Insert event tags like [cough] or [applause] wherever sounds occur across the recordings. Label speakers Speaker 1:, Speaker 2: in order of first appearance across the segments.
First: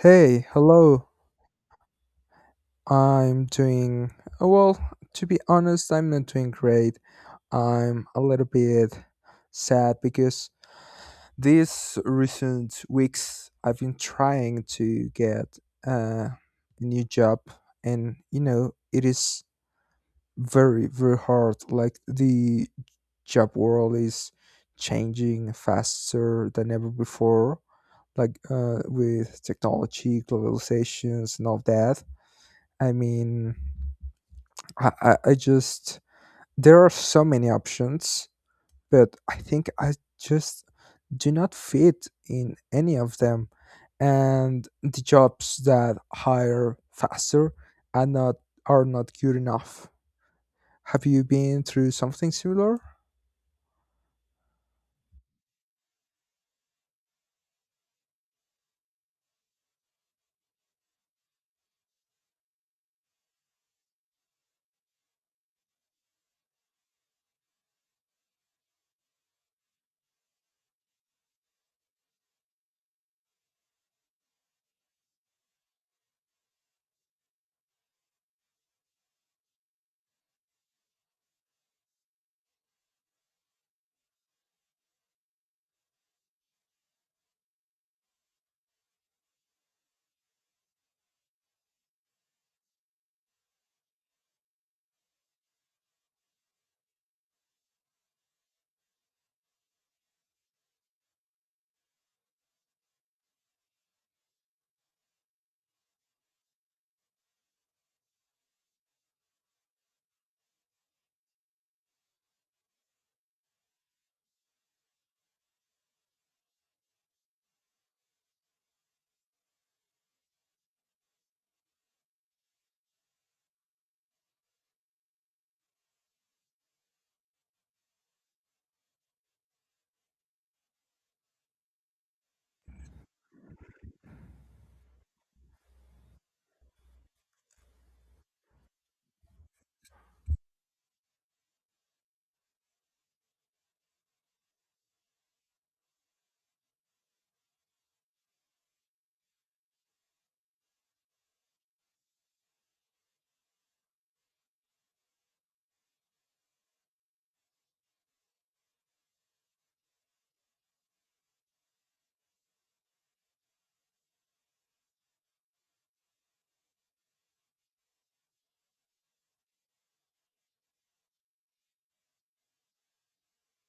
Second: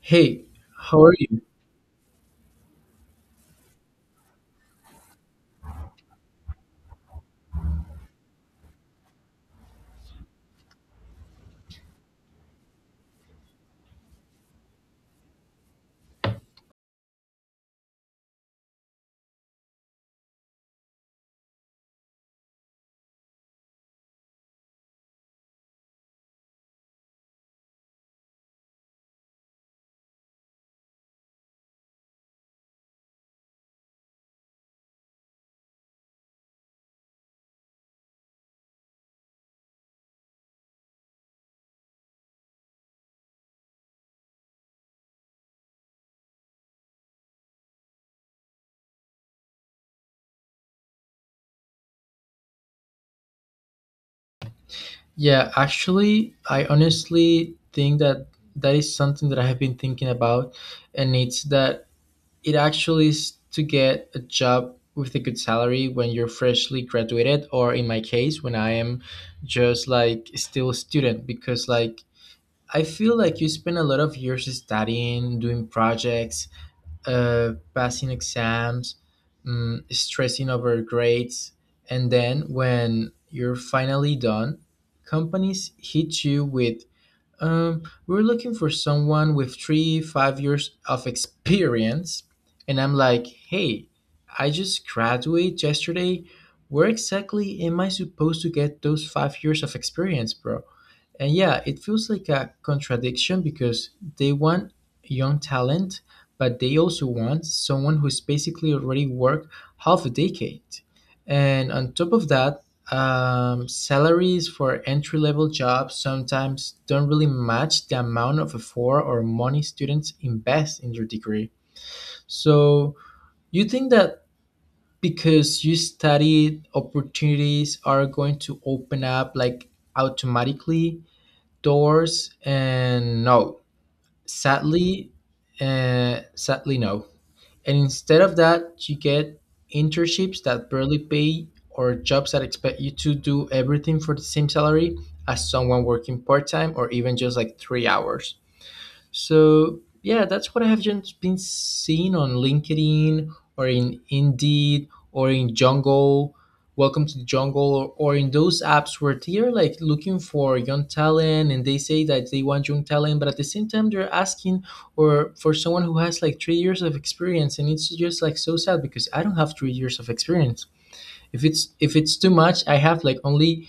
Speaker 1: Hey, how
Speaker 2: hello.
Speaker 1: are you?
Speaker 2: I'm doing well, to be honest, I'm not doing great. I'm a little bit sad because these recent weeks I've been trying to get a new job, and you know, it is very, very hard. Like, the job world is changing faster than ever before, like, with technology, globalizations, and all that. I mean, I just there are so many options, but I think I just do not fit in any of them. And the jobs that hire faster are not are not good enough. Have you been through something similar?
Speaker 1: Yeah, actually, I honestly think that that is something that I have been thinking about, and it's that it actually is to get a job with a good salary when you're freshly graduated, or in my case, when I am just like still a student, because like I feel like you spend a lot of years studying, doing projects, passing exams, stressing over grades, and then when you're finally done, companies hit you with, "We're looking for someone with three, 5 years of experience," and I'm like, "Hey, I just graduated yesterday. Where exactly am I supposed to get those 5 years of experience, bro?" And yeah, it feels like a contradiction because they want young talent, but they also want someone who's basically already worked half a decade. And on top of that, salaries for entry level jobs sometimes don't really match the amount of effort or money students invest in their degree. So, you think that because you studied, opportunities are going to open up like automatically doors, and no, sadly, sadly no. And instead of that, you get internships that barely pay, or jobs that expect you to do everything for the same salary as someone working part-time or even just like 3 hours. So yeah, that's what I have just been seeing on LinkedIn, or in Indeed, or in Jungle, Welcome to the Jungle, or in those apps where they're like looking for young talent and they say that they want young talent, but at the same time they're asking or for someone who has like 3 years of experience, and it's just like so sad because I don't have 3 years of experience. If it's too much, I have like only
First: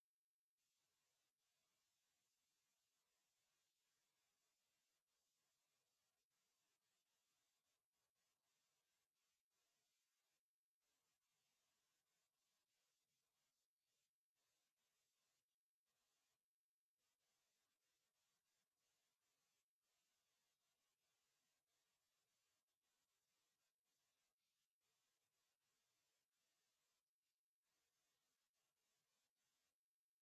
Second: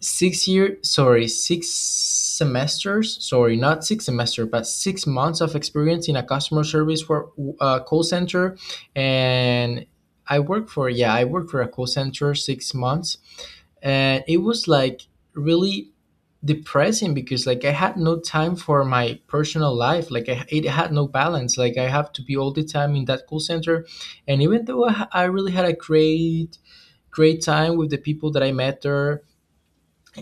Speaker 1: six semesters sorry not six semester but 6 months of experience in a customer service for a call center. And I worked for a call center 6 months, and it was like really depressing because like I had no time for my personal life. It had no balance. Like, I have to be all the time in that call center. And even though I really had a great time with the people that I met there,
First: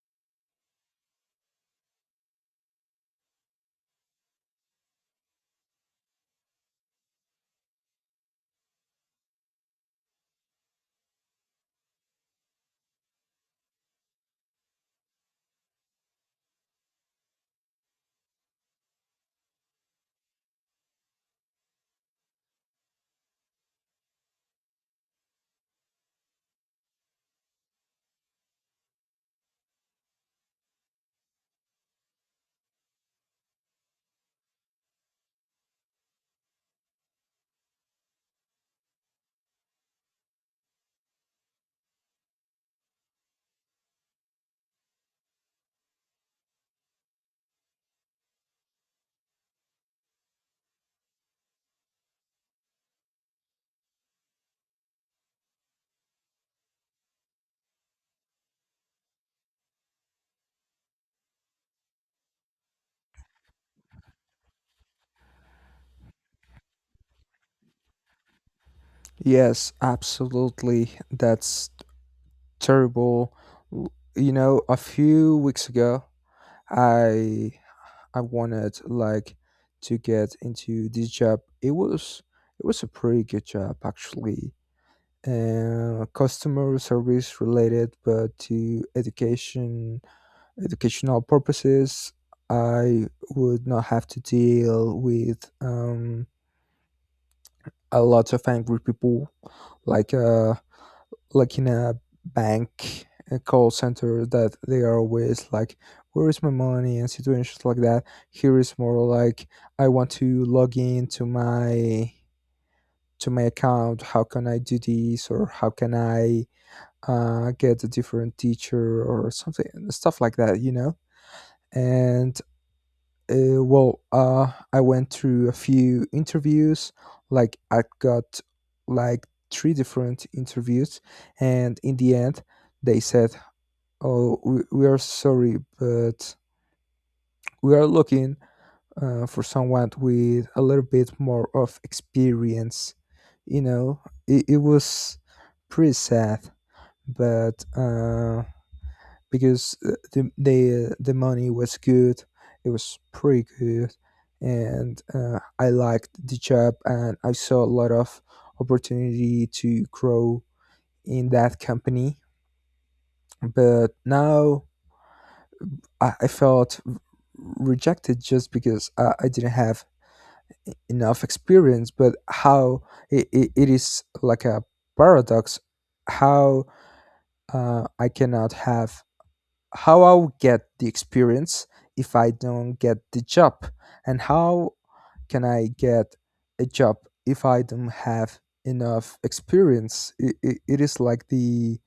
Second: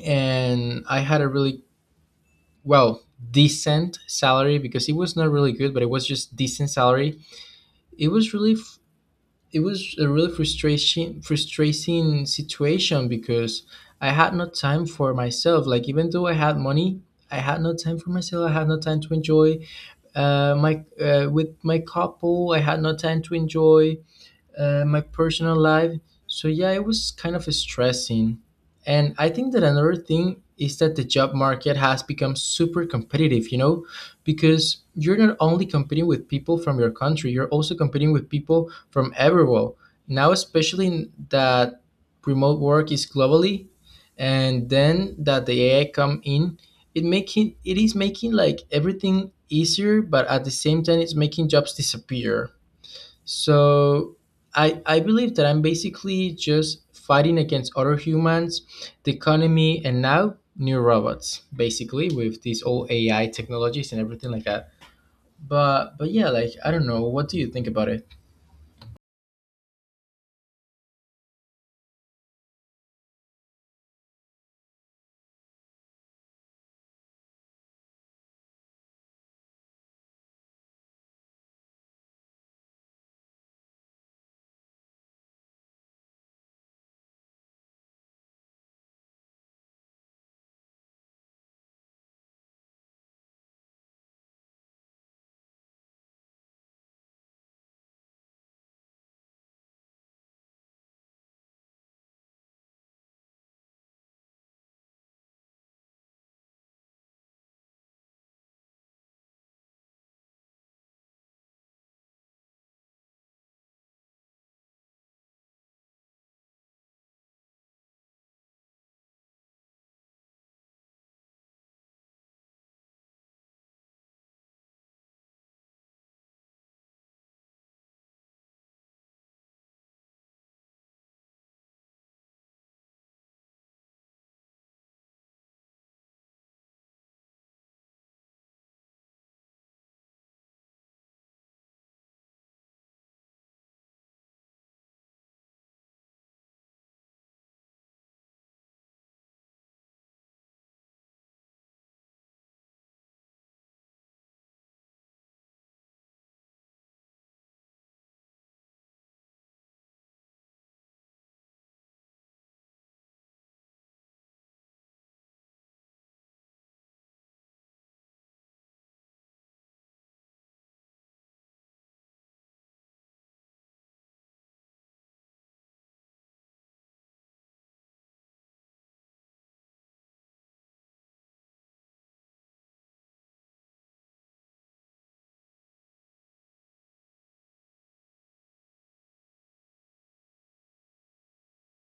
Speaker 1: and I had a really, well, decent salary, because it was not really good, but it was just decent salary. It was really it was a really frustration frustrating situation because I had no time for myself. Like, even though I had money, I had no time for myself. I had no time to enjoy my with my couple. I had no time to enjoy my personal life. So yeah, it was kind of stressing. And I think that another thing is that the job market has become super competitive, you know, because you're not only competing with people from your country, you're also competing with people from everywhere. Now, especially in that remote work is globally, and then that the AI come in, it is making like everything easier, but at the same time, it's making jobs disappear. So I believe that I'm basically just fighting against other humans, the economy, and now new robots, basically with these old AI technologies and everything like that. But yeah, like I don't know. What do you think about it?
Speaker 2: Yes, absolutely. That's terrible. W- You know, a few weeks ago, I I wanted like to get into this job. It was a pretty good job actually. Customer service related, but to educational purposes, I would not have to deal with a lot of angry people like uh like in a bank a call center that they are always like, where is my money, and situations like that. Here is more like, I want to log in to my account. How can I do this, or how can I get a different teacher or something, stuff like that, you know. And well, I went through a few interviews. Like I got like three different interviews, and in the end they said, oh, we are sorry, but we are looking for someone with a little bit more of experience. You know, it was pretty sad, but because the the money was good, it was pretty good, and I liked the job, and I saw a lot of opportunity to grow in that company. But now I felt rejected just because I didn't have enough experience. But how it is like a paradox. How I cannot have, how I'll get the experience if I don't get the job, and how can I get a job if I don't have enough experience? It is like the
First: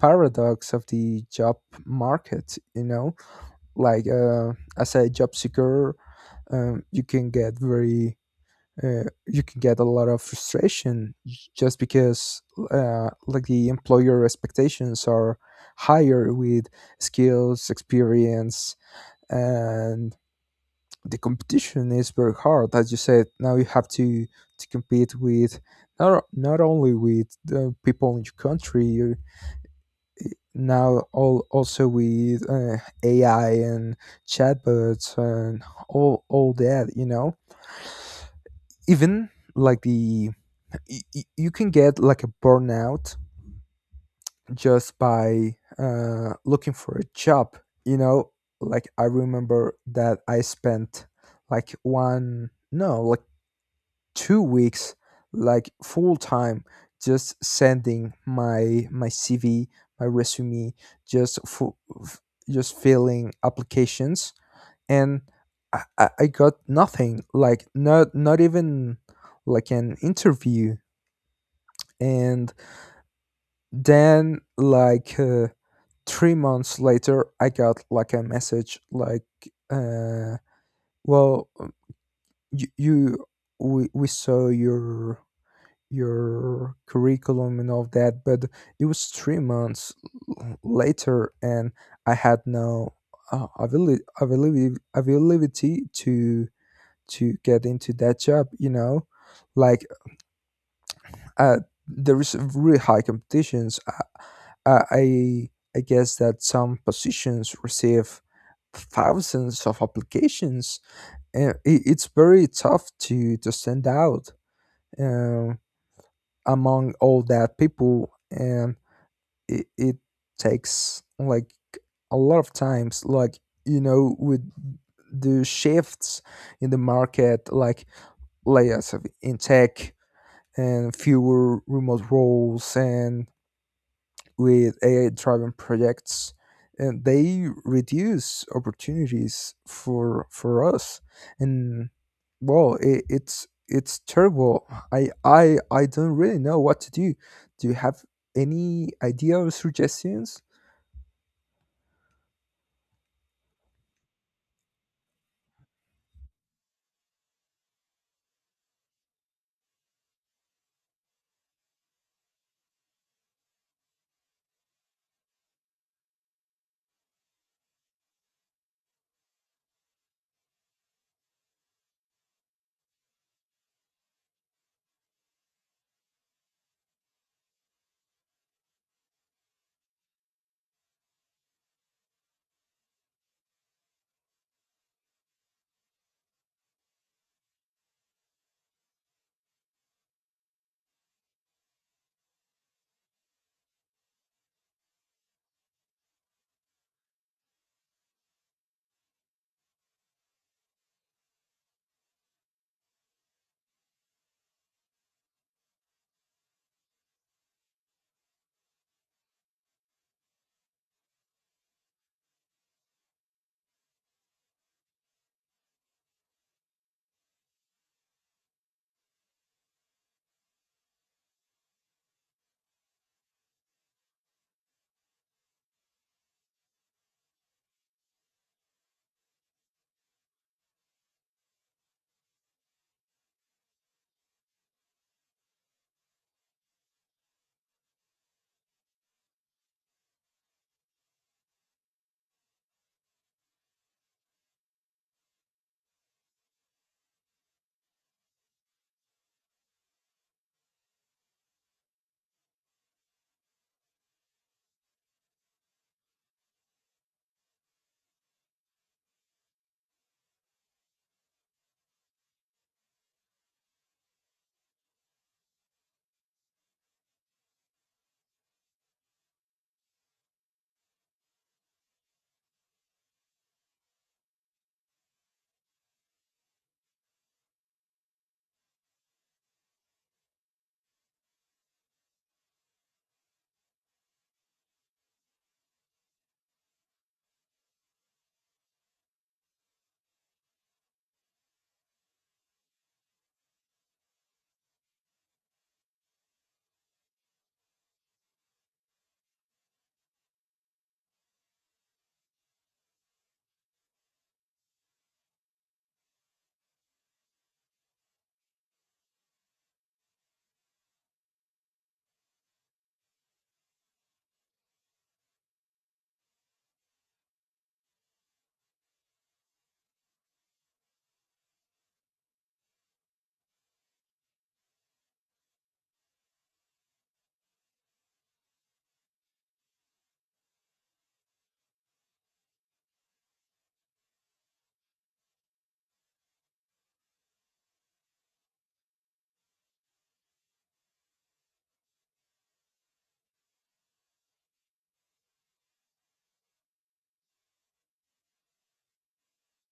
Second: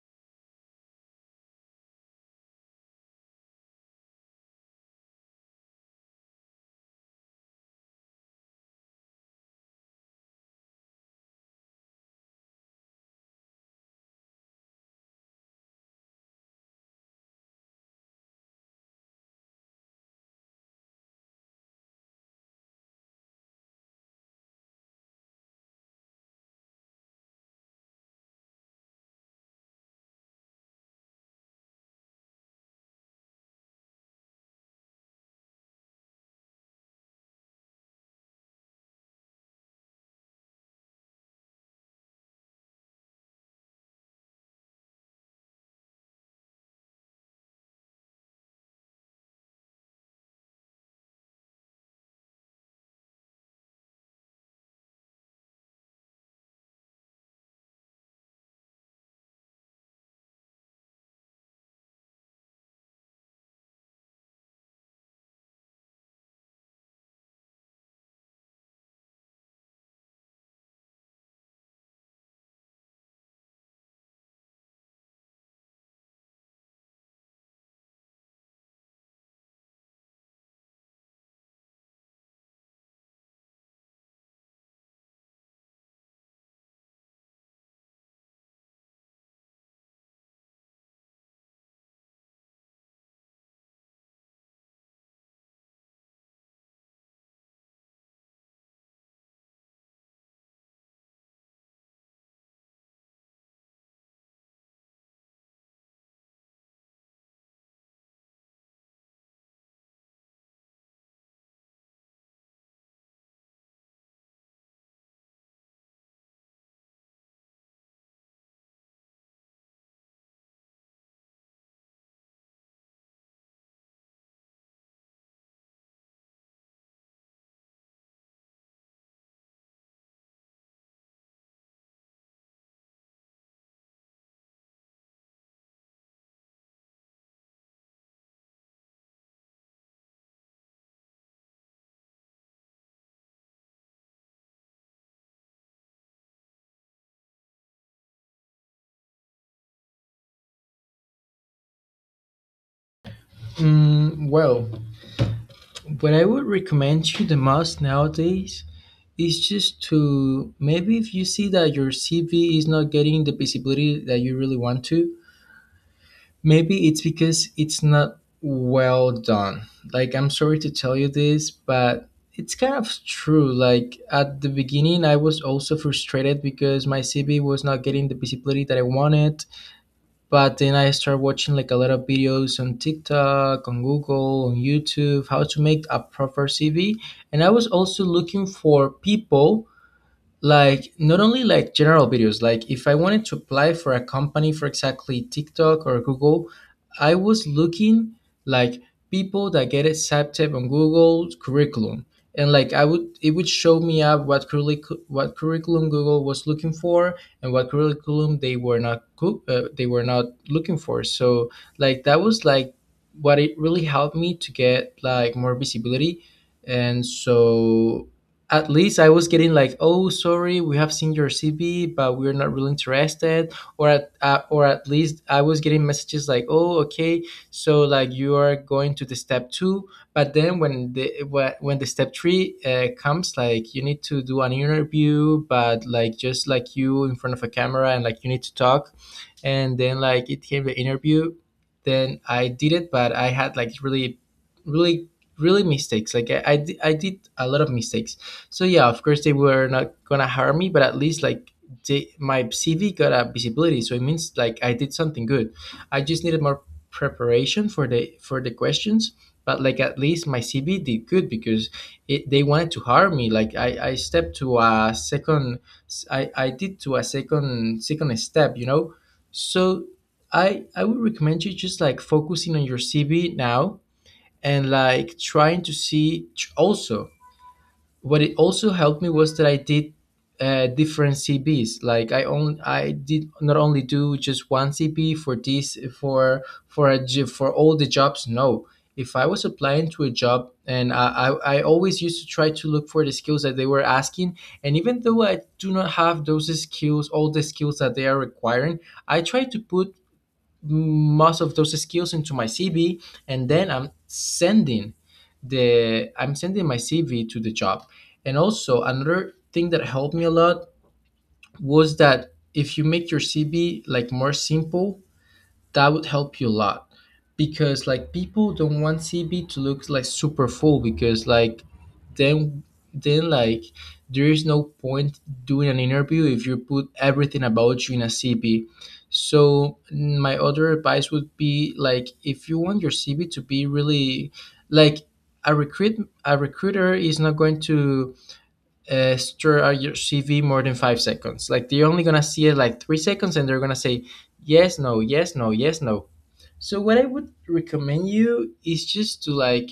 Speaker 2: paradox of the job market, you know? Like as a job seeker, you can get very you can get a lot of frustration just because like the employer expectations are higher with skills experience, and the competition is very hard. As you said, now you have to compete with not only with the people in your country, now all also with AI and chatbots and all that, you know. Even like the you can get like a burnout just by looking for a job, you know. Like, I remember that I spent like one, no, like 2 weeks like full time just sending my cv, my resume, just for just filling applications, and I I got nothing. Like not even like an interview. And then like 3 months later I got like a message like, uh well, you, we saw your curriculum and all that, but it was 3 months later, and I had no availability to get into that job, you know. Like uh, there is really high competitions. i i, I guess that some positions receive thousands of applications, and it's very tough to stand out um, among all that people. And it takes like a lot of times, like, you know, with the shifts in the market, like layers of in tech and fewer remote roles and with ai driven projects, and they reduce opportunities for us. And well, it's terrible. I don't really know what to do. Do you have any idea or suggestions?
Speaker 1: Mm, well, what I would recommend you the most nowadays is just to, maybe if you see that your CV is not getting the visibility that you really want to, maybe it's because it's not well done. Like, I'm sorry to tell you this, but it's kind of true. Like, at the beginning, I was also frustrated because my CV was not getting the visibility that I wanted. But then I started watching like a lot of videos on TikTok, on Google, on YouTube, how to make a proper CV. And I was also looking for people, like not only like general videos, like if I wanted to apply for a company for exactly TikTok or Google, I was looking like people that get accepted on Google curriculum. And like I would it would show me up what curriculum, what curriculum Google was looking for and what curriculum they were not coo- they were not looking for. So like that was like what it really helped me to get like more visibility. And so at least I was getting like, "Oh, sorry, we have seen your CV, but we're not really interested," or at least I was getting messages like, "Oh, okay, so like you are going to the step two, but then when the step three comes, like you need to do an interview, but like just like you in front of a camera and like you need to talk, and then like it came the interview, then I did it, but I had like really, really mistakes. Like I did a lot of mistakes. So yeah, of course they were not gonna hire me, but at least like my CV got a visibility, so it means like I did something good. I just needed more preparation for the questions, but like at least my CV did good because they wanted to hire me. Like I stepped to a second, I did to a second step, you know. So I would recommend you just like focusing on your CV now, and like trying to see also what it also helped me was that I did different CVs. Like I did not only do just one CV for this for for all the jobs. No, if I was applying to a job, and I always used to try to look for the skills that they were asking. And even though I do not have those skills, all the skills that they are requiring, I try to put most of those skills into my CV, and then I'm sending my CV to the job. And also another thing that helped me a lot was that if you make your CV like more simple, that would help you a lot, because like people don't want CB to look like super full, because like then then like there is no point doing an interview if you put everything about you in a CB. So my other advice would be like if you want your CV to be really, like, a recruit a recruiter is not going to stir out your CV more than 5 seconds. Like they're only gonna see it like 3 seconds, and they're gonna say yes, no, yes, no, yes, no. So what I would recommend you is just to like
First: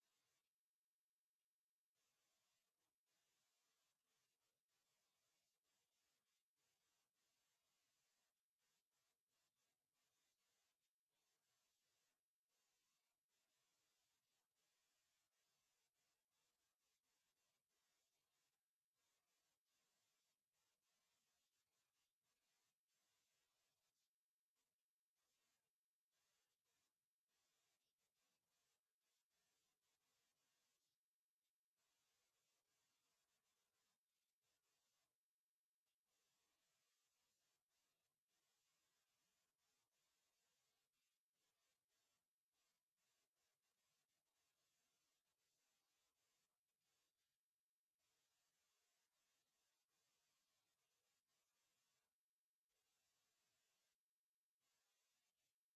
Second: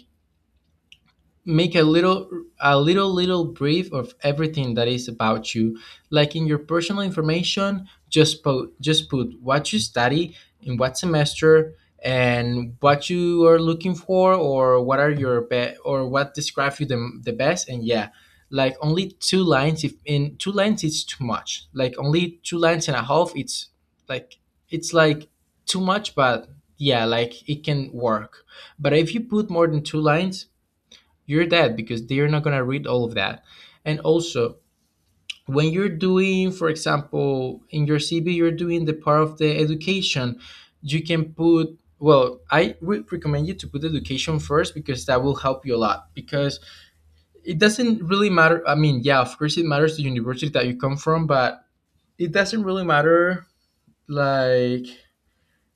Speaker 1: make a little little brief of everything that is about you. Like in your personal information, just put what you study, in what semester, and what you are looking for, or what are your or what describes you the best. And yeah, like only 2 lines. If in 2 lines it's too much, like only 2 lines and a half, it's like, it's like too much, but yeah, like it can work. But if you put more than 2 lines, you're dead because they're not going to read all of that. And also when you're doing, for example, in your CV, you're doing the part of the education, you can put, well, I would recommend you to put education first because that will help you a lot. Because it doesn't really matter, I mean, yeah, of course it matters, the university that you come from, but it doesn't really matter, like,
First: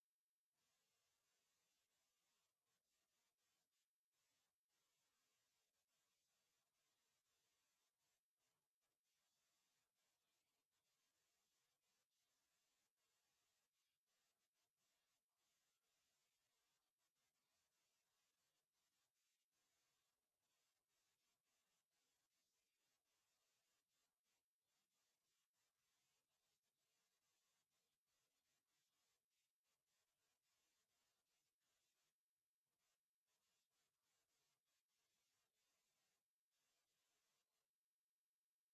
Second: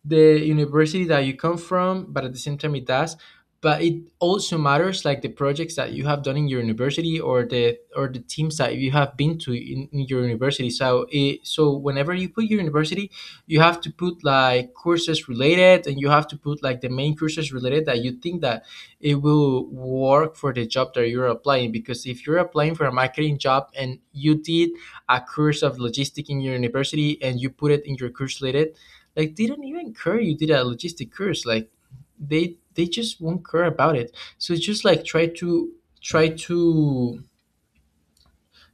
Speaker 1: the university that you come from, but at the same time it does. But it also matters like the projects that you have done in your university, or the teams that you have been to in your university. So it, so whenever you put your university, you have to put like courses related, and you have to put like the main courses related that you think that it will work for the job that you're applying. Because if you're applying for a marketing job and you did a course of logistics in your university and you put it in your course related, like they don't even care you did a logistic course. Like they just won't care about it. So it's just like try to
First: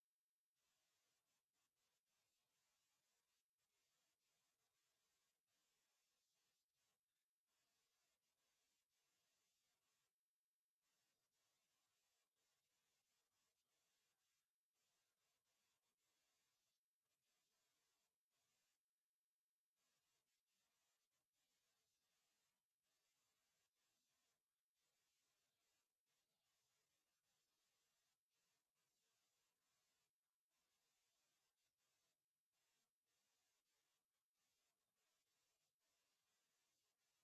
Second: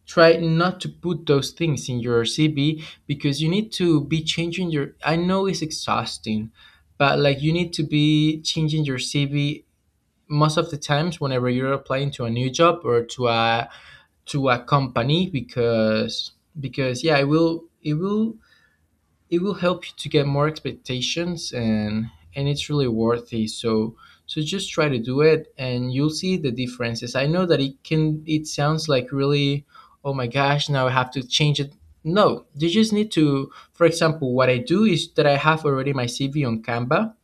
Speaker 1: try not to put those things in your CV, because you need to be changing your, I know it's exhausting, but like you need to be changing your CV most of the times whenever you're applying to a new job or to a company. Because yeah, it will help you to get more expectations and it's really worthy. So just try to do it, and you'll see the differences. I know that it sounds like, really, oh my gosh, now I have to change it. No, you just need to, for example, what I do is that I have already my cv on Canva,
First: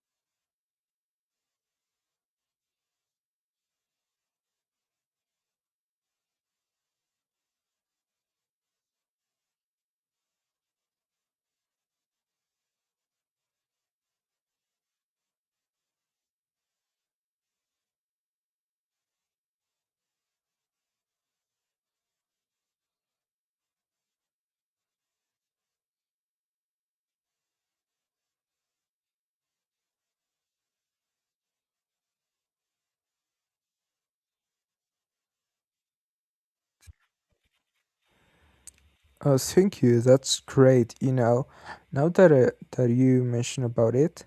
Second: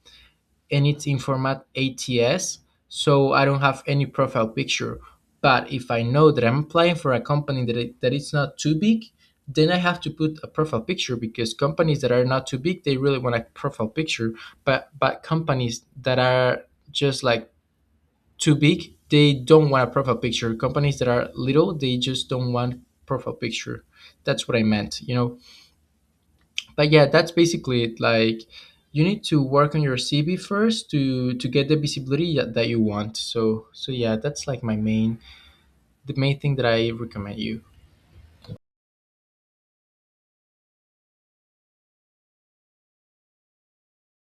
Speaker 1: and it's in format ATS, so I don't have any profile picture. But if I know that I'm applying for a company that it, that it's not too big, then I have to put a profile picture because companies that are not too big, they really want a profile picture. But companies that are just like too big, they don't want a profile picture. Companies that are little, they just don't want profile picture. That's what I meant. But yeah, that's basically it. Like, you need to work on your cv first to get the visibility that you want. So yeah, that's like my main the main thing that I recommend you.
Speaker 2: Oh, thank you. That's great. You know, now that that you mention about it,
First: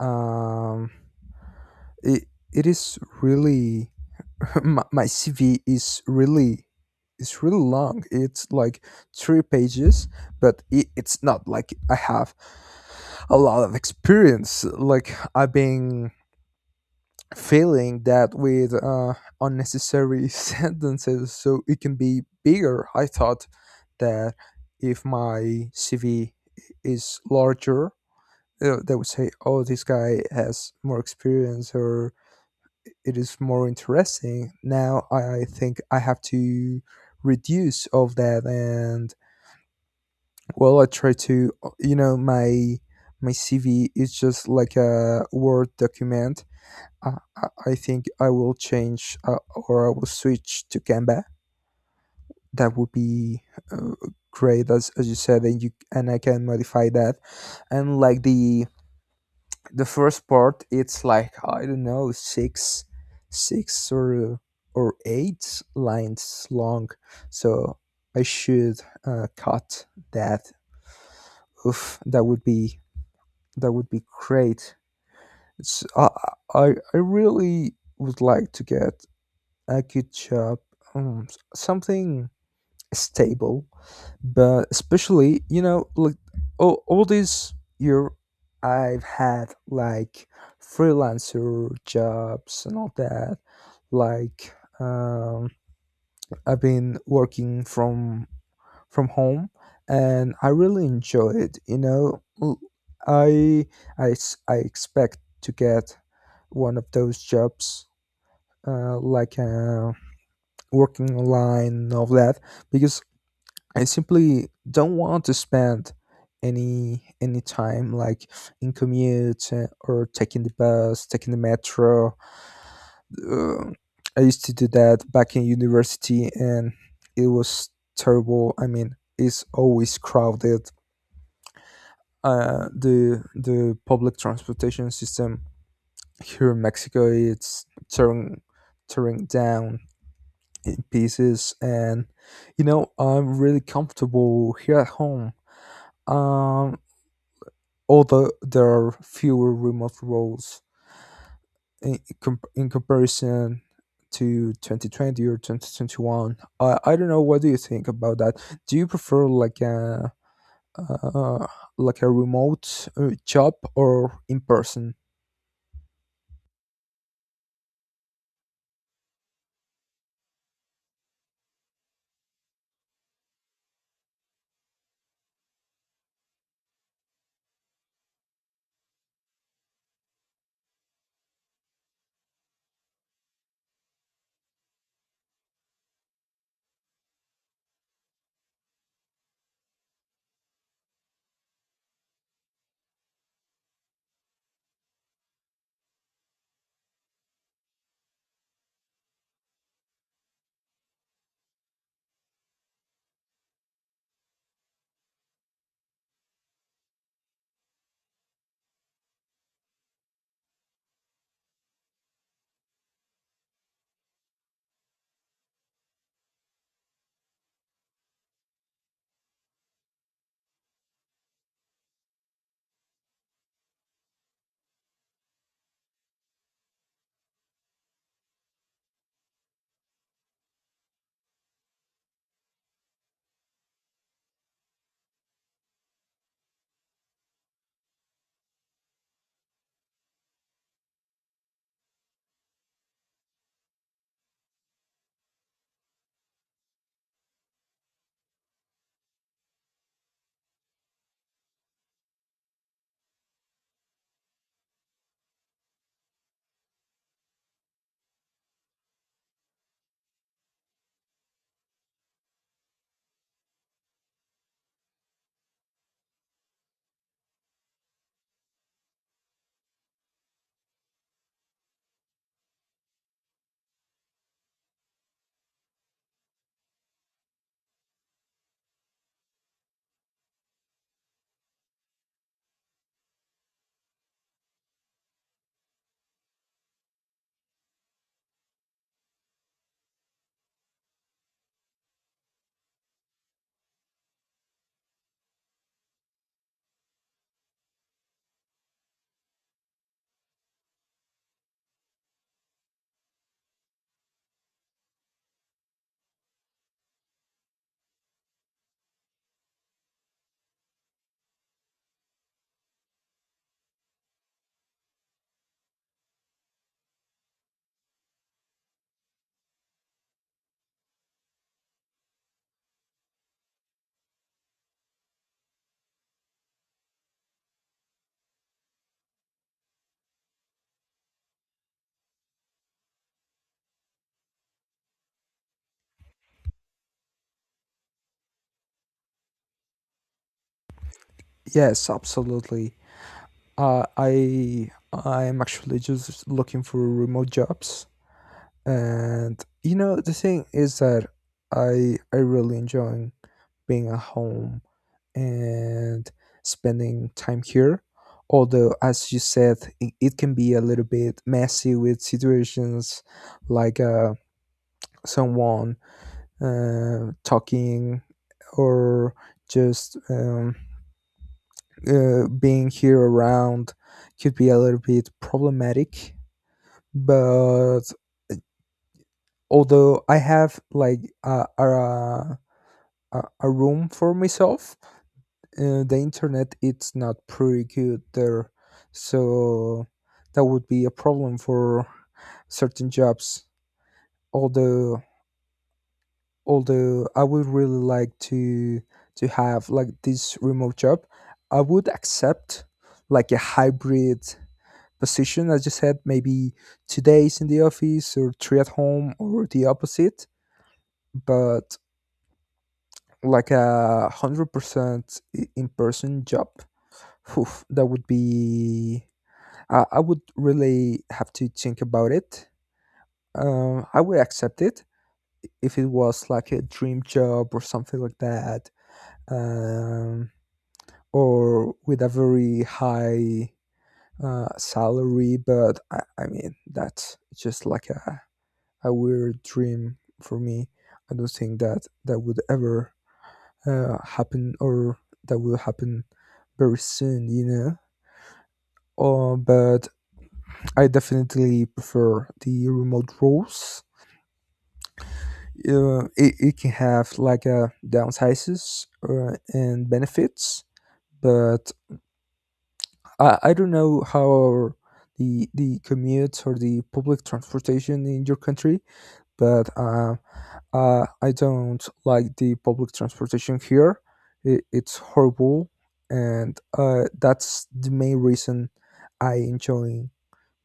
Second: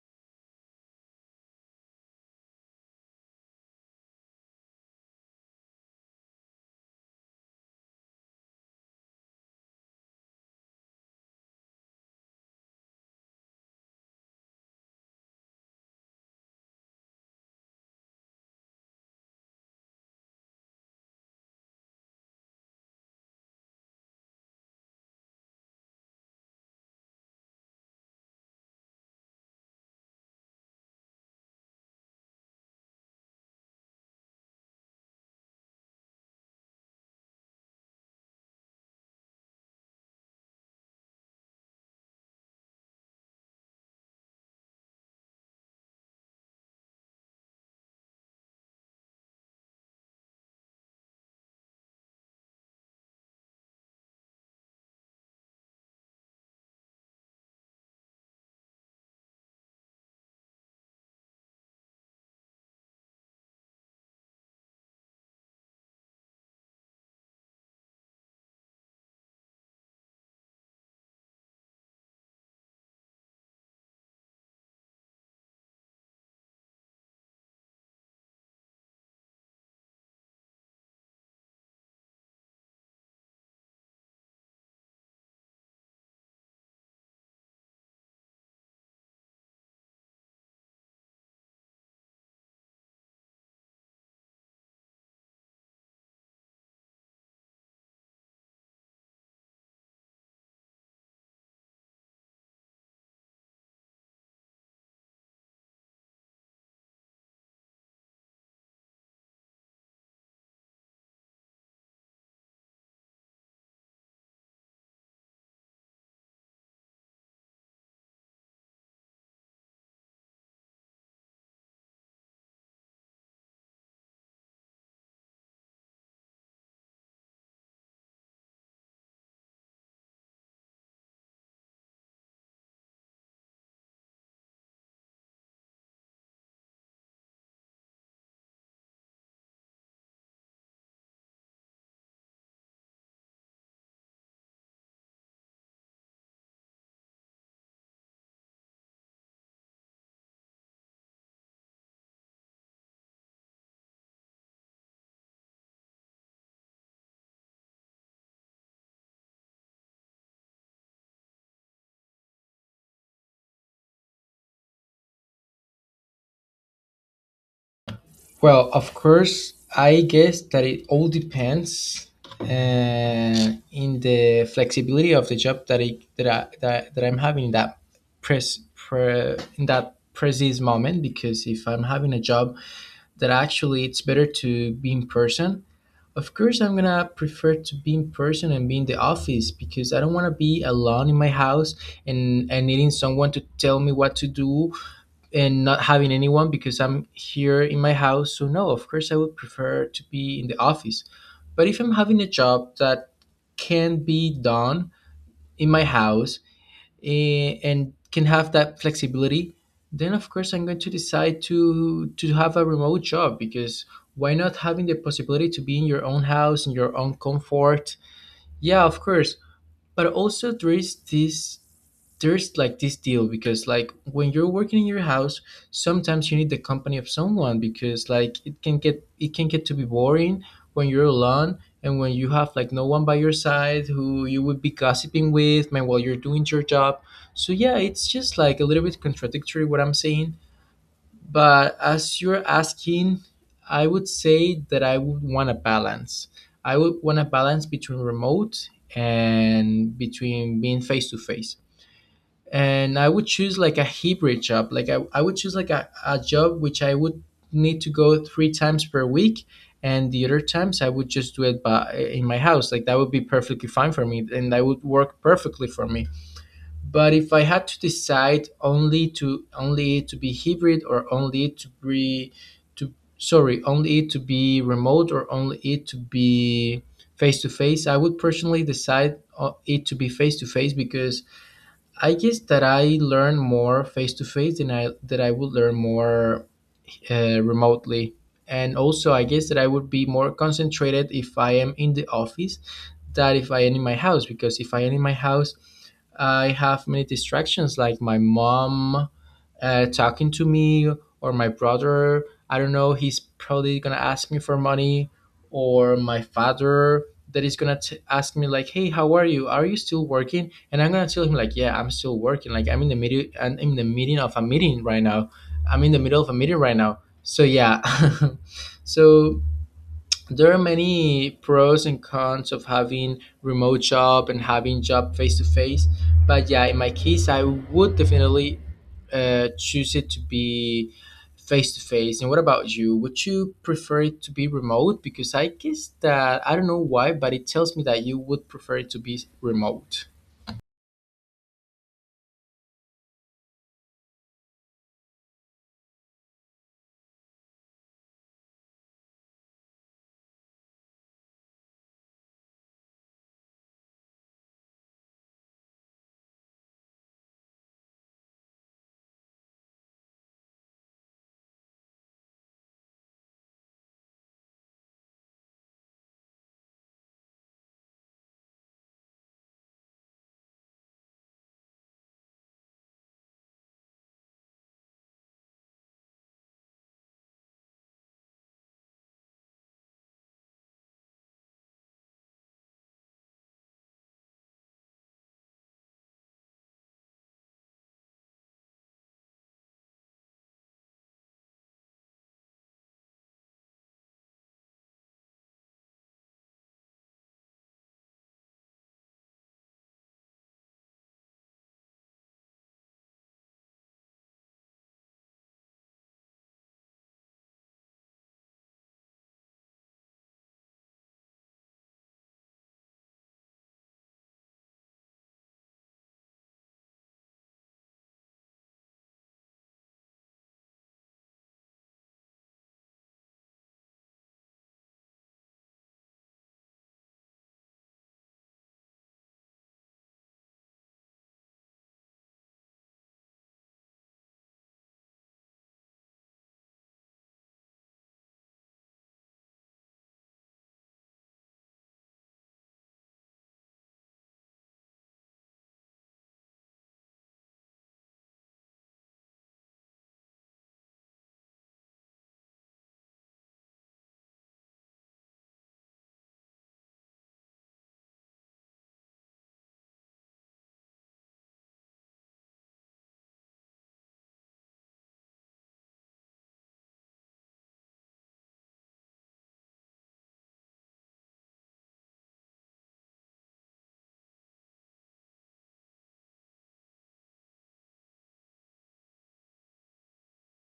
Speaker 2: um, it is really [laughs] my CV is really it's really long. It's like 3 pages, but it's not like I have a lot of experience. Like I've been filling that with unnecessary [laughs] sentences, so it can be bigger. I thought that if my CV is larger, they would say, "Oh, this guy has more experience," or it is more interesting. Now I think I have to reduce of that. And well, I try to you know, my cv is just like a word document. i, I think I will change or I will switch to canva. That would be uh, great, as you said, and you and I can modify that. And like the first part, it's like, I don't know, six six or uh, or eight lines long. So I should cut that. Oof, that would be great. it's, I, I really would like to get a good job, something stable. But especially you know, like all this year I've had like freelancer jobs and all that. Like um, I've been working from home, and I really enjoy it, you know. I I expect to get one of those jobs, like working online and all that. Because I simply don't want to spend any time like in commute or taking the bus, taking the metro. Uh, I used to do that back in university, and it was terrible. I mean, it's always crowded. The public transportation system here in Mexico, it's tearing down in pieces, and you know, I'm really comfortable here at home. Um, Although there are fewer remote roles in comparison to 2020 or 2021, I don't know, what do you think about that? Do you prefer uh, like a remote job or in person?
Speaker 1: Well, of course, I guess that it all depends, in the flexibility of the job that I'm having in that precise moment. Because if I'm having a job that actually it's better to be in person, of course I'm gonna prefer to be in person and be in the office, because I don't want to be alone in my house, and needing someone to tell me what to do and not having anyone because I'm here in my house. So no, of course I would prefer to be in the office. But if I'm having a job that can be done in my house, and can have that flexibility, then of course I'm going to decide to have a remote job, because why not having the possibility to be in your own house, in your own comfort? Yeah, of course. But also there's like this deal, because like, when you're working in your house, sometimes you need the company of someone, because like it can get to be boring when you're alone, and when you have like no one by your side who you would be gossiping with, man, while you're doing your job. So yeah, it's just like a little bit contradictory what I'm saying, but as you're asking, I would say that I would want a balance. I would want a balance between remote and between being face to face, and I would choose like a hybrid job. Like I would choose like a job which I would need to go three times per week, and the other times I would just do it by in my house. Like, that would be perfectly fine for me, and that would work perfectly for me. But if I had to decide only to be hybrid, or only to be remote, or only it to be face to face, I would personally decide, it to be face to face, because I guess that I learn more face to face than I would learn more, remotely. And also, I guess that I would be more concentrated if I am in the office than if I am in my house. Because if I am in my house, I have many distractions, like my mom, talking to me, or my brother. I don't know, he's probably gonna ask me for money, or my father, that is gonna ask me like, "Hey, how are you? Are you still working?" And I'm gonna tell him like, "Yeah, I'm still working. Like, I'm in the middle and in the meeting of a meeting right now. I'm in the middle of a meeting right now." So yeah, [laughs] so there are many pros and cons of having remote job and having job face to face, but yeah, in my case, I would definitely, choose it to be face to face. And what about you? Would you prefer it to be remote? Because I guess that, I don't know why, but it tells me that you would prefer it to be remote.
Speaker 2: Yes, absolutely. I'm actually just looking for remote jobs. And you know, the thing is that I really enjoy being at home and spending time here. Although, as you said, it can be a little bit messy with situations like someone talking or just being here around, could be a little bit problematic. But although I have like a room for myself, the internet it's not pretty good there, so that would be a problem for certain jobs. Although I would really like to have like this remote job, I would accept like a hybrid position, as you said, maybe 2 days in the office or 3 at home, or the opposite. But like 100% in person job, oof, that would be I would really have to think about it. I would accept it if it was like a dream job or something like that, um, or with a very high salary. But I mean, that's just like a weird dream for me. I don't think that that would ever happen, or that will happen very soon, you know? But I definitely prefer the remote roles. It can have like downsides and benefits. But I don't know how our, the commute or the public transportation in your country. But I don't like the public transportation here. It's horrible. And that's the main reason I enjoy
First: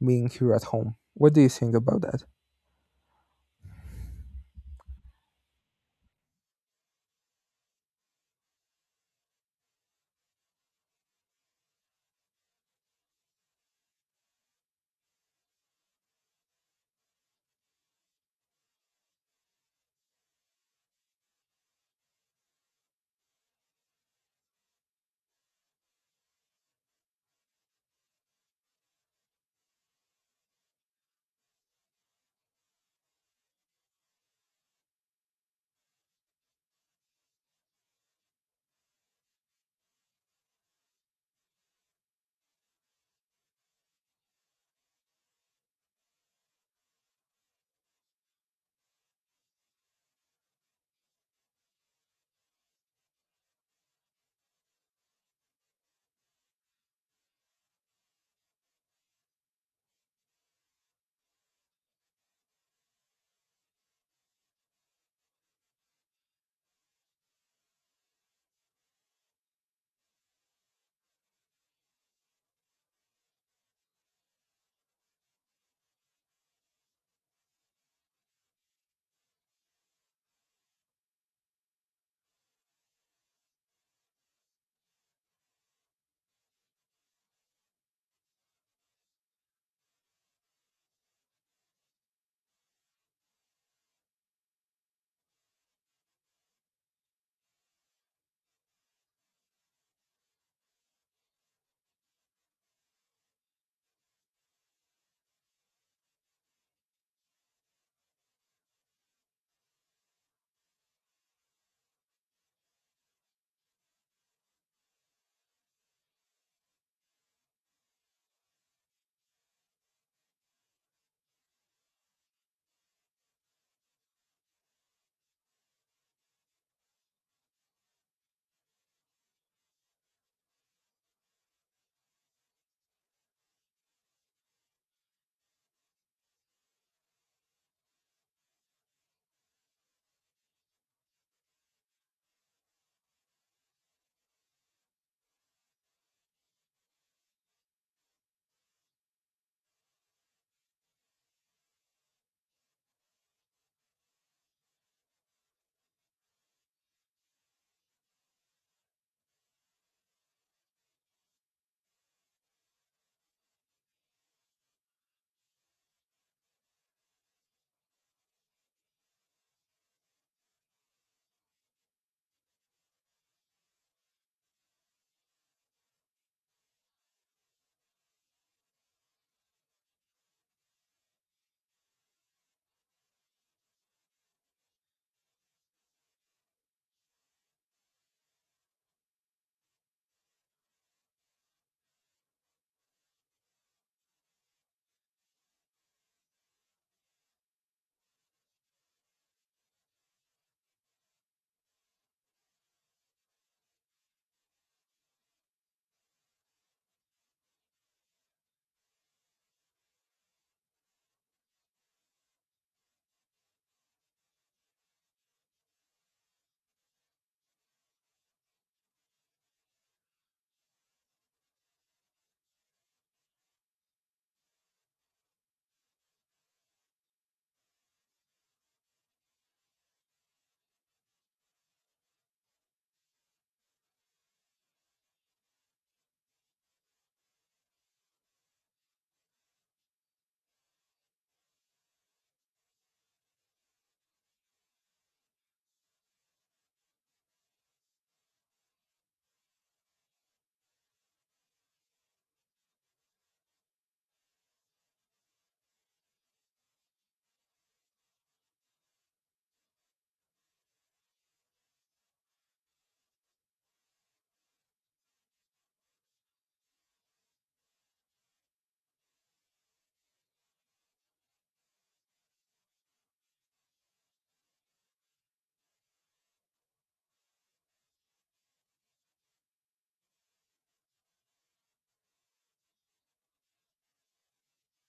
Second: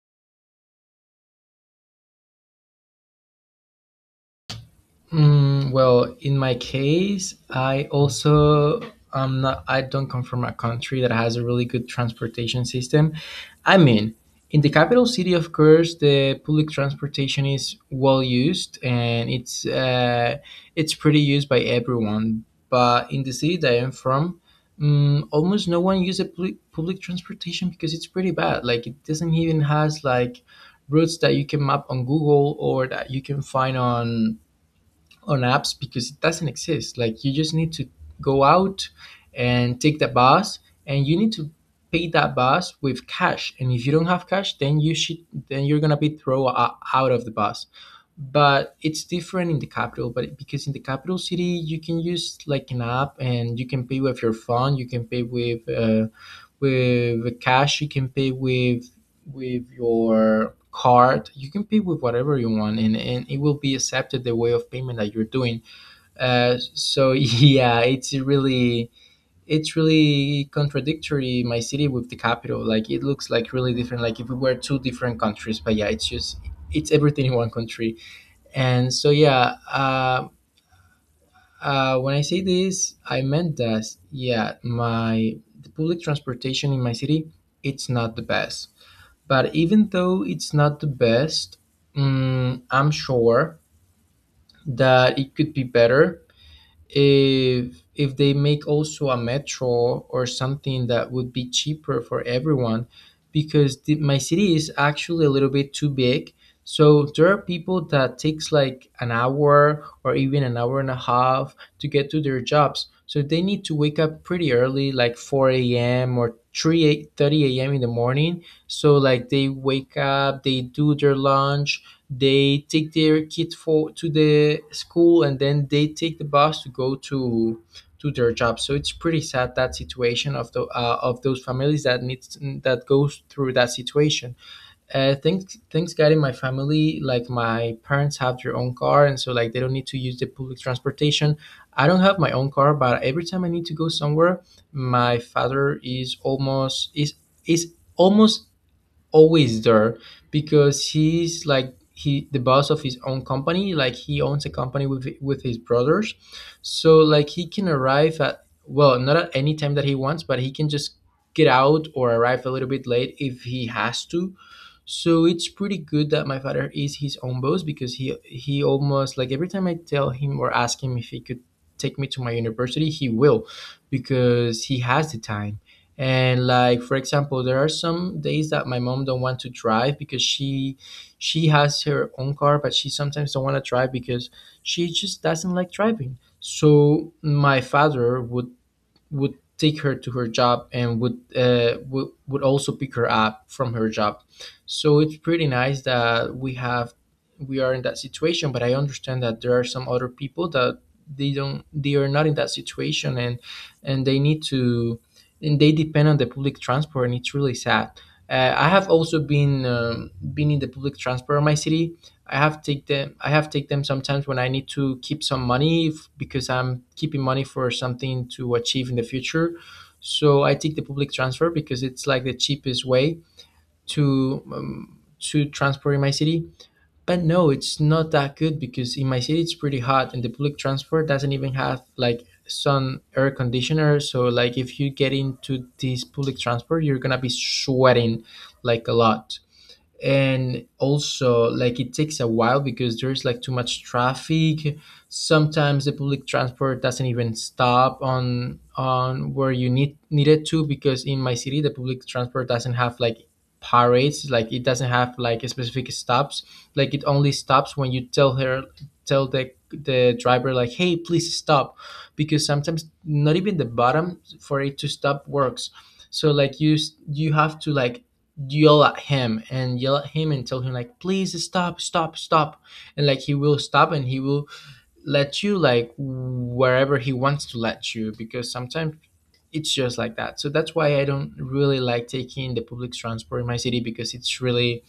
Speaker 2: being here at home. What do you think about that?
Speaker 1: Mm, well, in my case, I also, I don't come from a country that has a really good transportation system. I mean, in the capital city, of course, the public transportation is well used, and it's pretty used by everyone. But in the city that I'm from, almost no one uses public transportation because it's pretty bad. Like, it doesn't even has like routes that you can map on Google, or that you can find on apps, because it doesn't exist. Like, you just need to go out and take the bus, and you need to pay that bus with cash. And if you don't have cash, then you should then you're gonna be thrown out of the bus. But it's different in the capital, but because in the capital city you can use like an app, and you can pay with your phone, you can pay with cash, you can pay with your card, you can pay with whatever you want, and it will be accepted, the way of payment that you're doing. So [laughs] yeah, it's really contradictory, my city with the capital. Like, it looks like really different, like if we were two different countries, but yeah, it's everything in one country. And so, yeah, when I say this, I meant that, yeah, my the public transportation in my city, it's not the best. But even though it's not the best, I'm sure that it could be better if they make also a metro or something that would be cheaper for everyone. Because my city is actually a little bit too big, so there are people that takes like an hour, or even an hour and a half, to get to their jobs. So they need to wake up pretty early, like 4 a.m. or 3:30 a.m. in the morning. So like, they wake up, they do their lunch, they take their kid for to the school, and then they take the bus to go to their job. So it's pretty sad, that situation of those families that goes through that situation. Thanks God, in my family, like my parents have their own car, and so like they don't need to use the public transportation. I don't have my own car, but every time I need to go somewhere, my father is almost always there, because he's like, he the boss of his own company, like he owns a company with his brothers. So like, he can arrive at, well, not at any time that he wants, but he can just get out or arrive a little bit late if he has to. So it's pretty good that my father is his own boss, because he almost, like, every time I tell him or ask him if he could take me to my university, he will, because he has the time. And like, for example, there are some days that my mom don't want to drive, because she has her own car, but she sometimes don't want to drive, because she just doesn't like driving. So my father would take her to her job, and would also pick her up from her job. So it's pretty nice that we are in that situation, but I understand that there are some other people that they are not in that situation, and they need to and they depend on the public transport, and it's really sad. I have also been in the public transport in my city. I have take them. I have take them sometimes when I need to keep some money, because I'm keeping money for something to achieve in the future. So I take the public transfer, because it's like the cheapest way to um, to transport in my city. But no, it's not that good, because in my city it's pretty hot, and the public transport doesn't even have like sun air conditioner. So like if you get into this public transport, you're gonna be sweating like a lot. And also like it takes a while because there's like too much traffic. Sometimes the public transport doesn't even stop on where you needed to, because in my city the public transport doesn't have like parades. Like it doesn't have like specific stops, like it only stops when you tell her, tell the driver like, hey, please stop. Because sometimes not even the bottom for it to stop works, so like you have to like yell at him and yell at him and tell him like, please stop, stop, stop. And like he will stop, and he will let you like wherever he wants to let you, because sometimes it's just like that. So that's why I don't really like taking the public transport in my city, because it's really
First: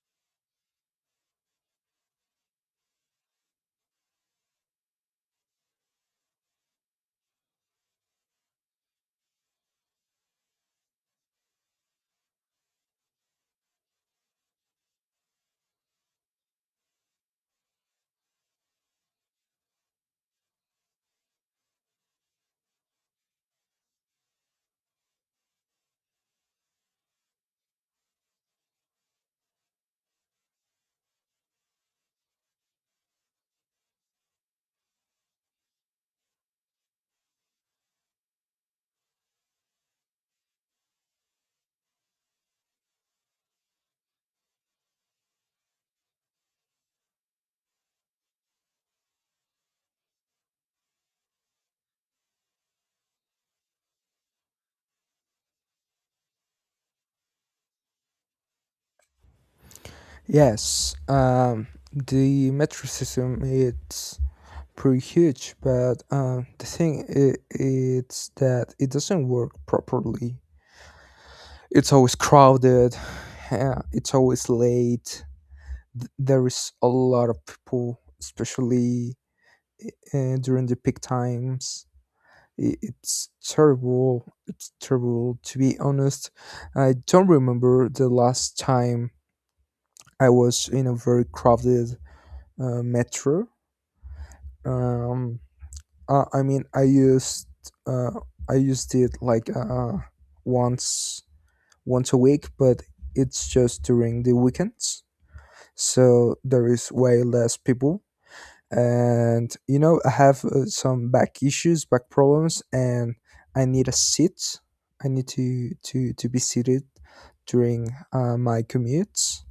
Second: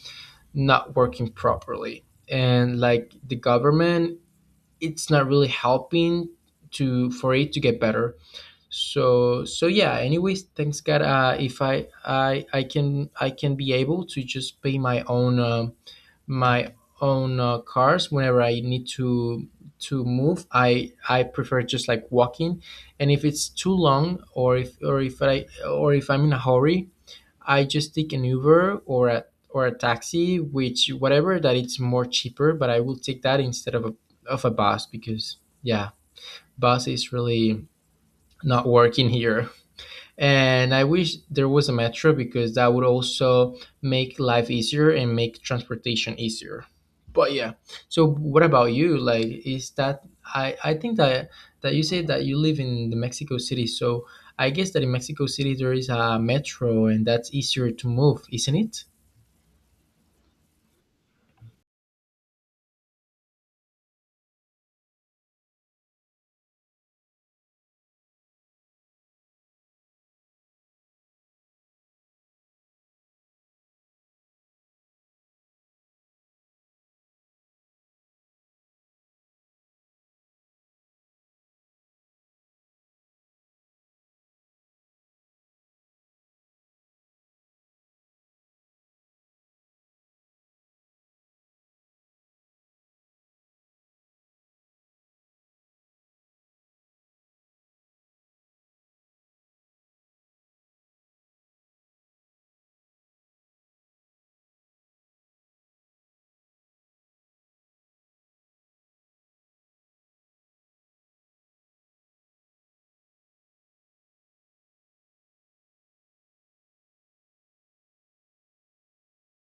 Speaker 1: not working properly. And like the government, it's not really helping to, for it to get better. So yeah, anyways, thanks God, if I can be able to just pay my own cars. Whenever I need to move, I prefer just like walking. And if it's too long, or if I'm in a hurry, I just take an Uber or a taxi, which whatever that it's more cheaper, but I will take that instead of a bus. Because yeah, bus is really not working here, and I wish there was a metro, because that would also make life easier and make transportation easier. But yeah. So what about you? Like, is that, I think that you say that you live in the Mexico City. So I guess that in Mexico City there is a metro and that's easier to move, isn't it?
Speaker 2: Yes. The metro system, it's pretty huge, but the thing I it's that it doesn't work properly. It's always crowded. [sighs] It's always late. There is a lot of people, especially during the peak times. It's terrible, it's terrible, to be honest. I don't remember the last time I was in a very crowded metro. um, I mean, uh, I used it like once a week, but it's just during the weekends, so there is way less people. And you know, I have some back issues, back problems, and I need a seat. I need to be seated during my commutes,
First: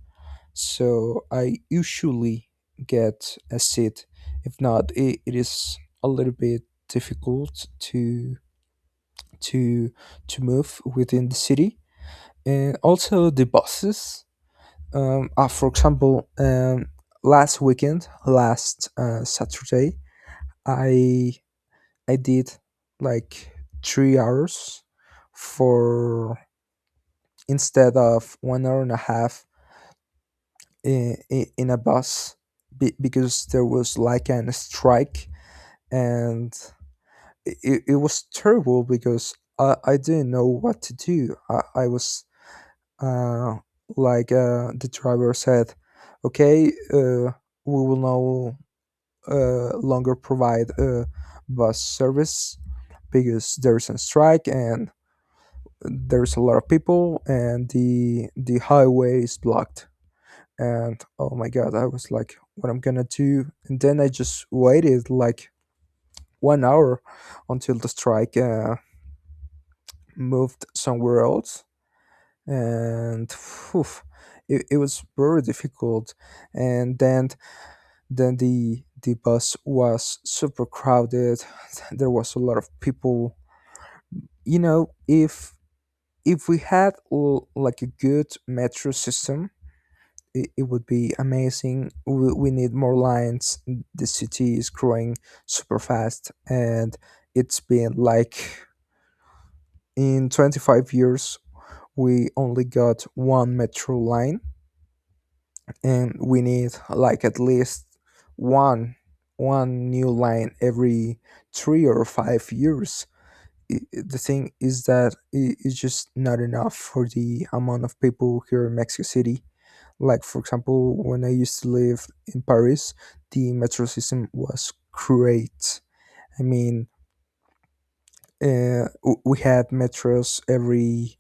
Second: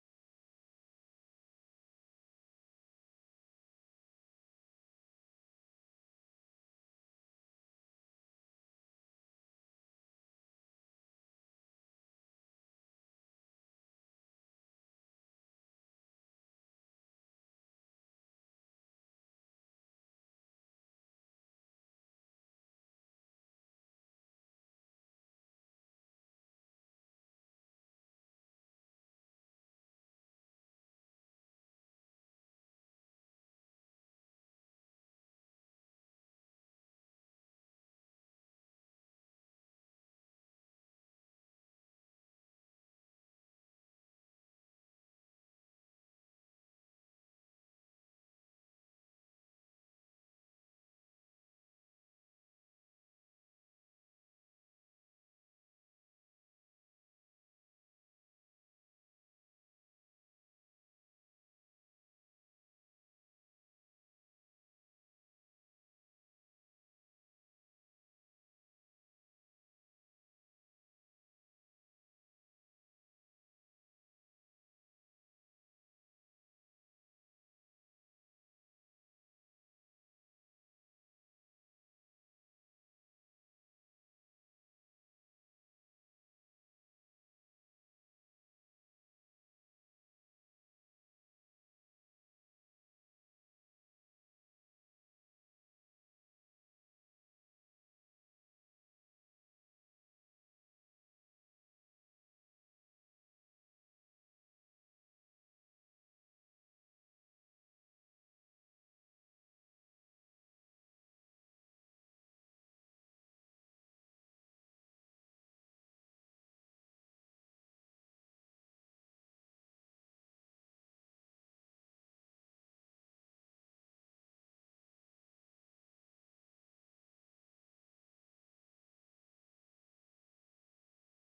Speaker 2: so I usually get a seat. If not, it is a little bit difficult to to move within the city. And also the buses. For example, last weekend, last Saturday, I I did like 3 hours for instead of 1 hour and a half in, in a bus because there was like an strike, and it was terrible because I didn't know what to do. I was uh, like the driver said, okay, uh, we will no longer provide bus service because there's a strike and there's a lot of people and the highway is blocked. And oh my god, I was like what I'm gonna do, and then I just waited like 1 hour until the strike moved somewhere else. And phew, it was very difficult. And then the bus was super crowded. [laughs] [sighs] There was a lot of people. If we had like a good metro system, it would be amazing. We need more lines. The city is growing super fast, and it's been like in 25 years, we only got one metro line, and we need like at least one one new line every 3 or 5 years. The thing is that it's just not enough for the amount of people here in Mexico City. Like, for example, when I used to live in Paris, the metro system was great. I mean, we had metros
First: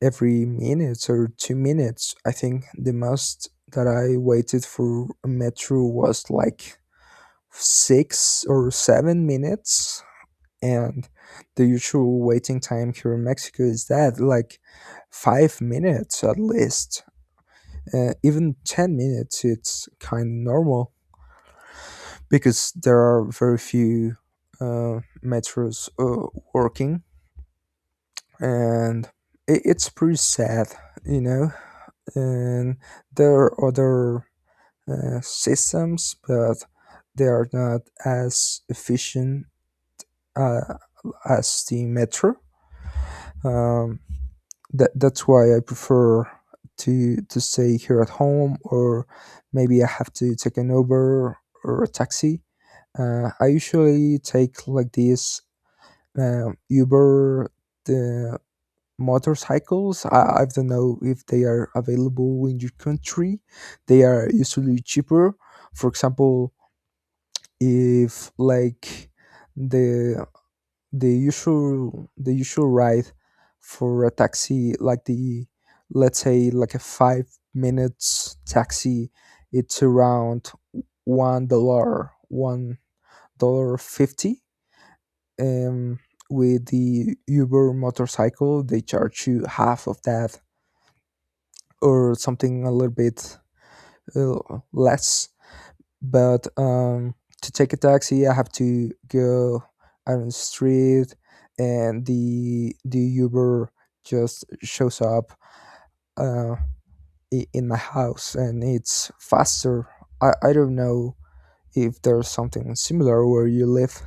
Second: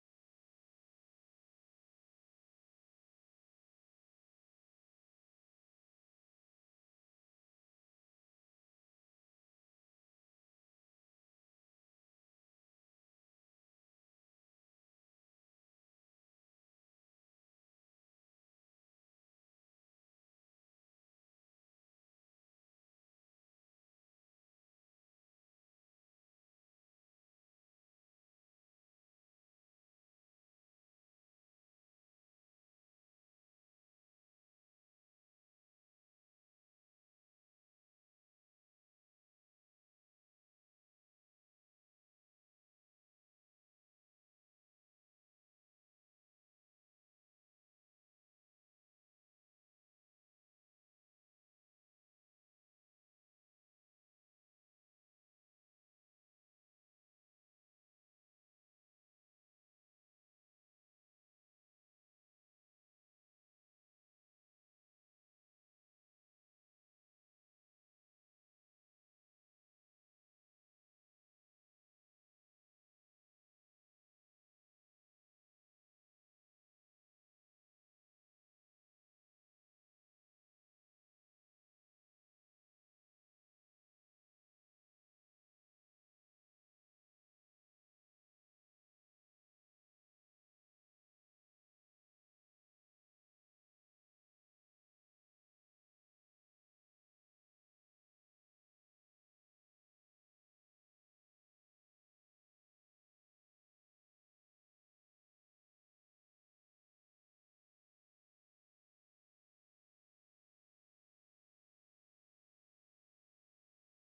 Speaker 2: every minute or 2 minutes. I think the most that I waited for a metro was like 6 or 7 minutes, and the usual waiting time here in Mexico is that like 5 minutes at least. Even 10 minutes, it's kind of normal, because there are very few metros working, and it's pretty sad, you know. And there are other systems, but they are not as efficient uh, as the metro. Um, that's why I prefer to stay here at home, or maybe I have to take an Uber or a taxi. I usually take like this Uber, the motorcycles. I don't know if they are available in your country. They are usually cheaper. For example, if like the the usual ride for a taxi, like the, let's say like a 5 minutes taxi, it's around $1, $1 50. um, with the Uber motorcycle, they charge you half of that, or something a little bit uh, less. But to take a taxi, I have to go out on the street, and the Uber just shows up uh, in my house, and it's faster. I don't know if there's something similar where you live.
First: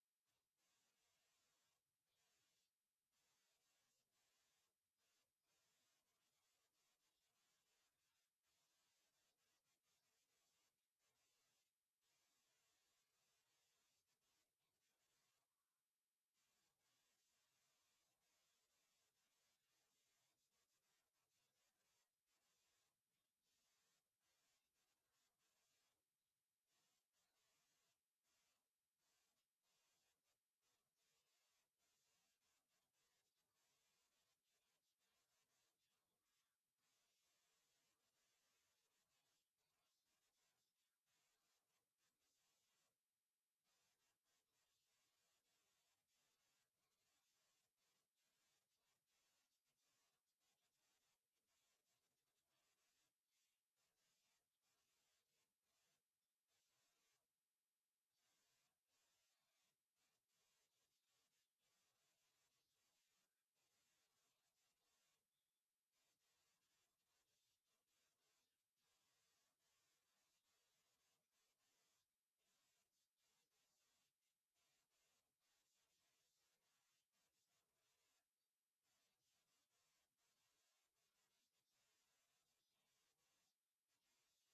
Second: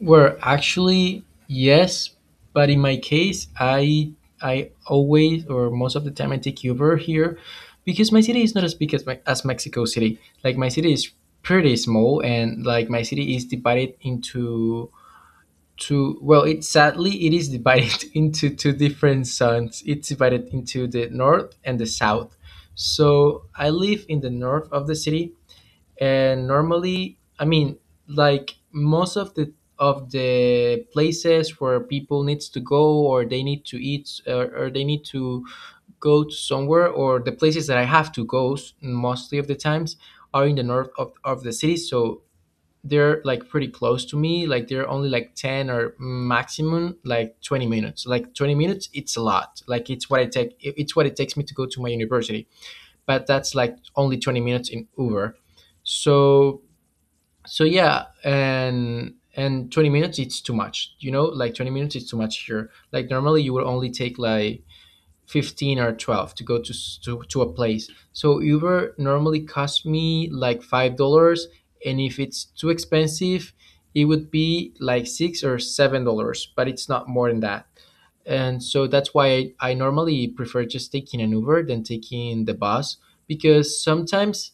Speaker 1: Well, actually, yes, but in my case, I always, or most of the time, I take Uber here, because my city is not as big as, as Mexico City. Like my city is pretty small, and like my city is divided into two. Well, it, sadly it is divided [laughs] into two different zones. It's divided into the north and the south. So I live in the north of the city, and normally, I mean, like most of the places where people needs to go, or they need to eat, or they need to go to somewhere, or the places that I have to go, mostly of the times, are in the north of the city. So they're like pretty close to me. Like they're only like 10 or maximum like 20 minutes. Like 20 minutes it's a lot. Like it's what I take, it's what it takes me to go to my university. But that's like only 20 minutes in Uber. So so yeah. And 20 minutes it's too much, you know. Like 20 minutes it's too much here. Like normally you will only take like 15 or 12 to go to a place. So Uber normally cost me like $5, and if it's too expensive it would be like $6 or $7, but it's not more than that. And so that's why I normally prefer just taking an Uber than taking the bus, because sometimes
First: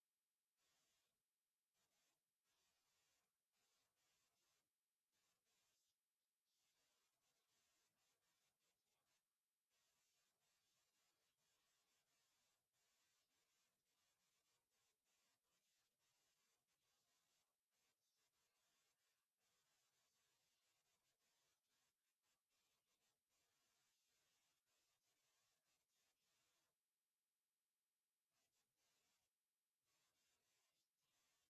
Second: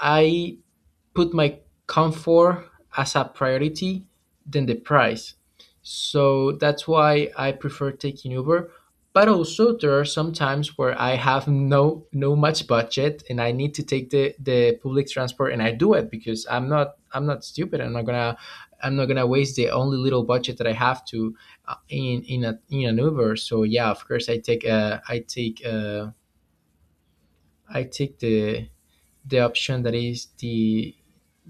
Speaker 1: I put my comfort as a priority than the price. So that's why I prefer taking Uber. But also there are some times where I have no much budget and I need to take the public transport, and I do it because I'm not stupid. I'm not gonna waste the only little budget that I have to in a in an Uber. So yeah, of course I take I take the option that is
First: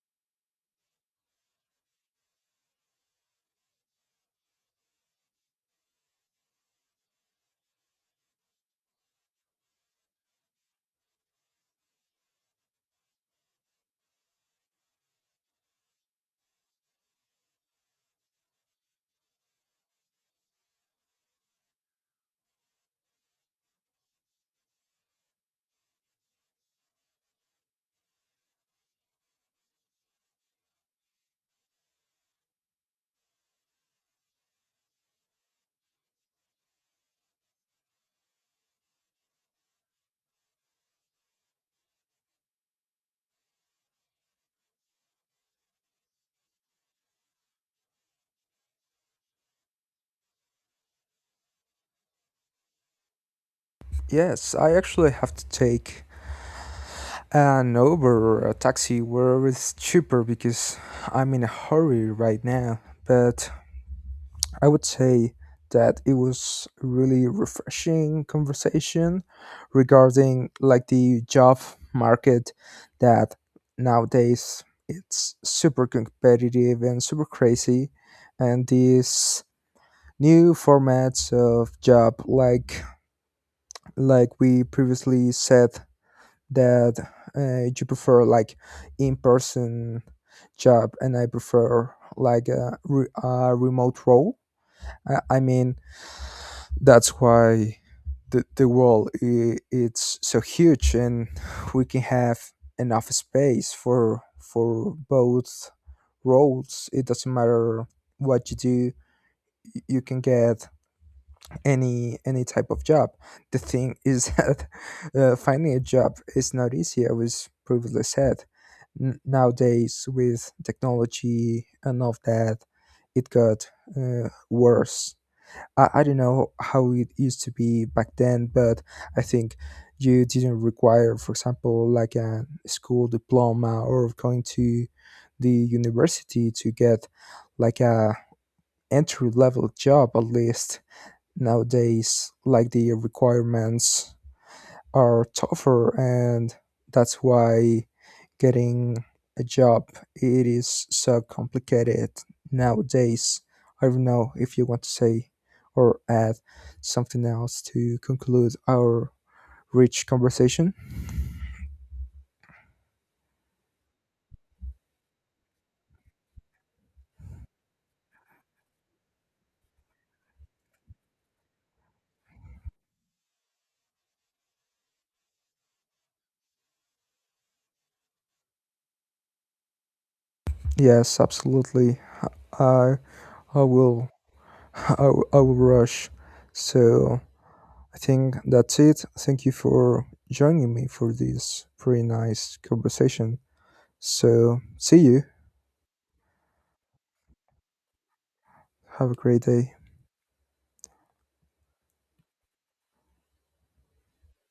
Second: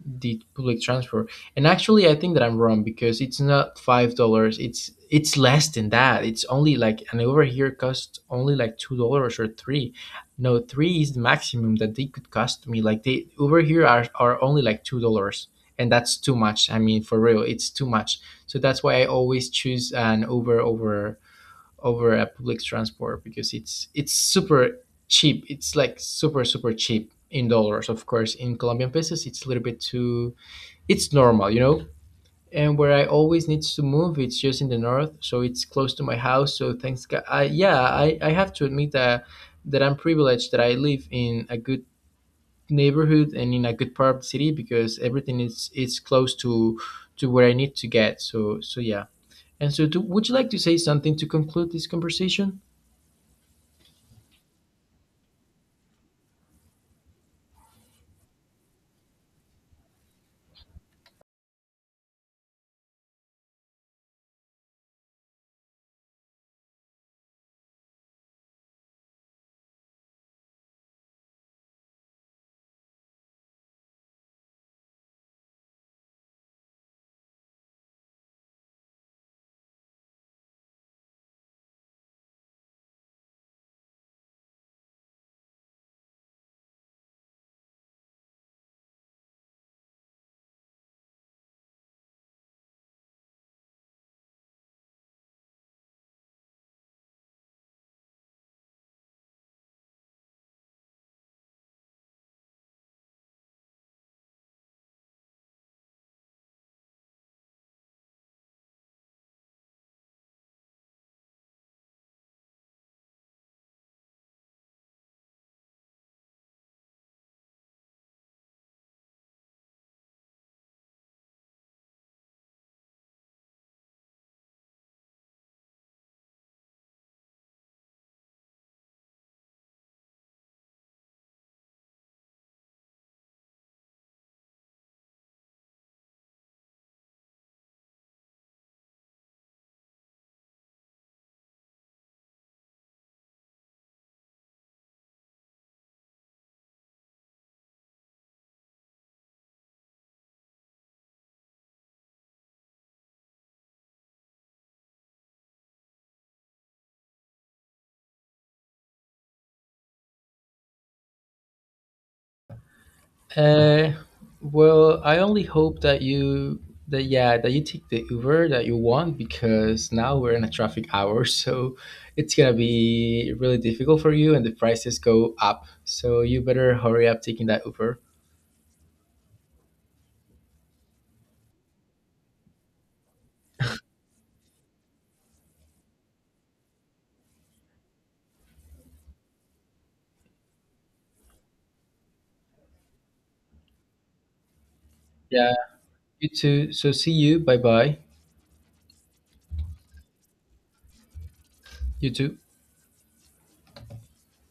Speaker 1: the public transport. And actually, I think that I'm wrong, because it's not $5. It's less than that. It's only like an, over here costs only like $2 or three. No, three is the maximum that they could cost me. Like they over here are only like $2, and that's too much. I mean, for real, it's too much. So that's why I always choose an Uber over a public transport, because it's super cheap. It's like super super cheap in dollars, of course. In Colombian pesos, it's a little bit too, it's normal, you know. And where I always needs to move, it's just in the north, so it's close to my house. So thanks, God. I, yeah, I have to admit that I'm privileged, that I live in a good neighborhood and in a good part of the city, because everything is close to where I need to get. So yeah. And so, would you like to say something to conclude this conversation?
Speaker 2: Yes, I actually have to take an Uber or a taxi wherever it's cheaper because I'm in a hurry right now. But I would say that it was a really refreshing conversation regarding like the job market that nowadays it's super competitive and super crazy, and these new formats of job, like we previously said, that you prefer like in-person job and I prefer like a remote role. I mean, that's why the world, I it's so huge, and we can have enough space for both roles. It doesn't matter what you do, you can get any type of job. The thing is [laughs] that finding a job is not easy, I was previously said. Nowadays, with technology and all of that, it got worse. I don't know how it used to be back then, but I think you didn't require, for example, like a school diploma or going to the university to get like a entry level job at least. Nowadays, like, the requirements are tougher, and that's why getting a job, it is so complicated nowadays. I don't know if you want to say or add something else to conclude our rich conversation.
Speaker 1: Uh, well, I only hope that you, that yeah, that you take the Uber that you want, because now we're in a traffic hour, [laughs] so it's gonna be really difficult for you, and the prices go up. So you better hurry up taking that Uber.
Speaker 2: Yes, absolutely. I I will. [laughs] I will rush. So I think that's it. Thank you for joining me for this pretty nice conversation. So, see you.
Speaker 1: Yeah, you too. So see you. Bye bye.
Speaker 2: Have a great day.
Speaker 1: You too.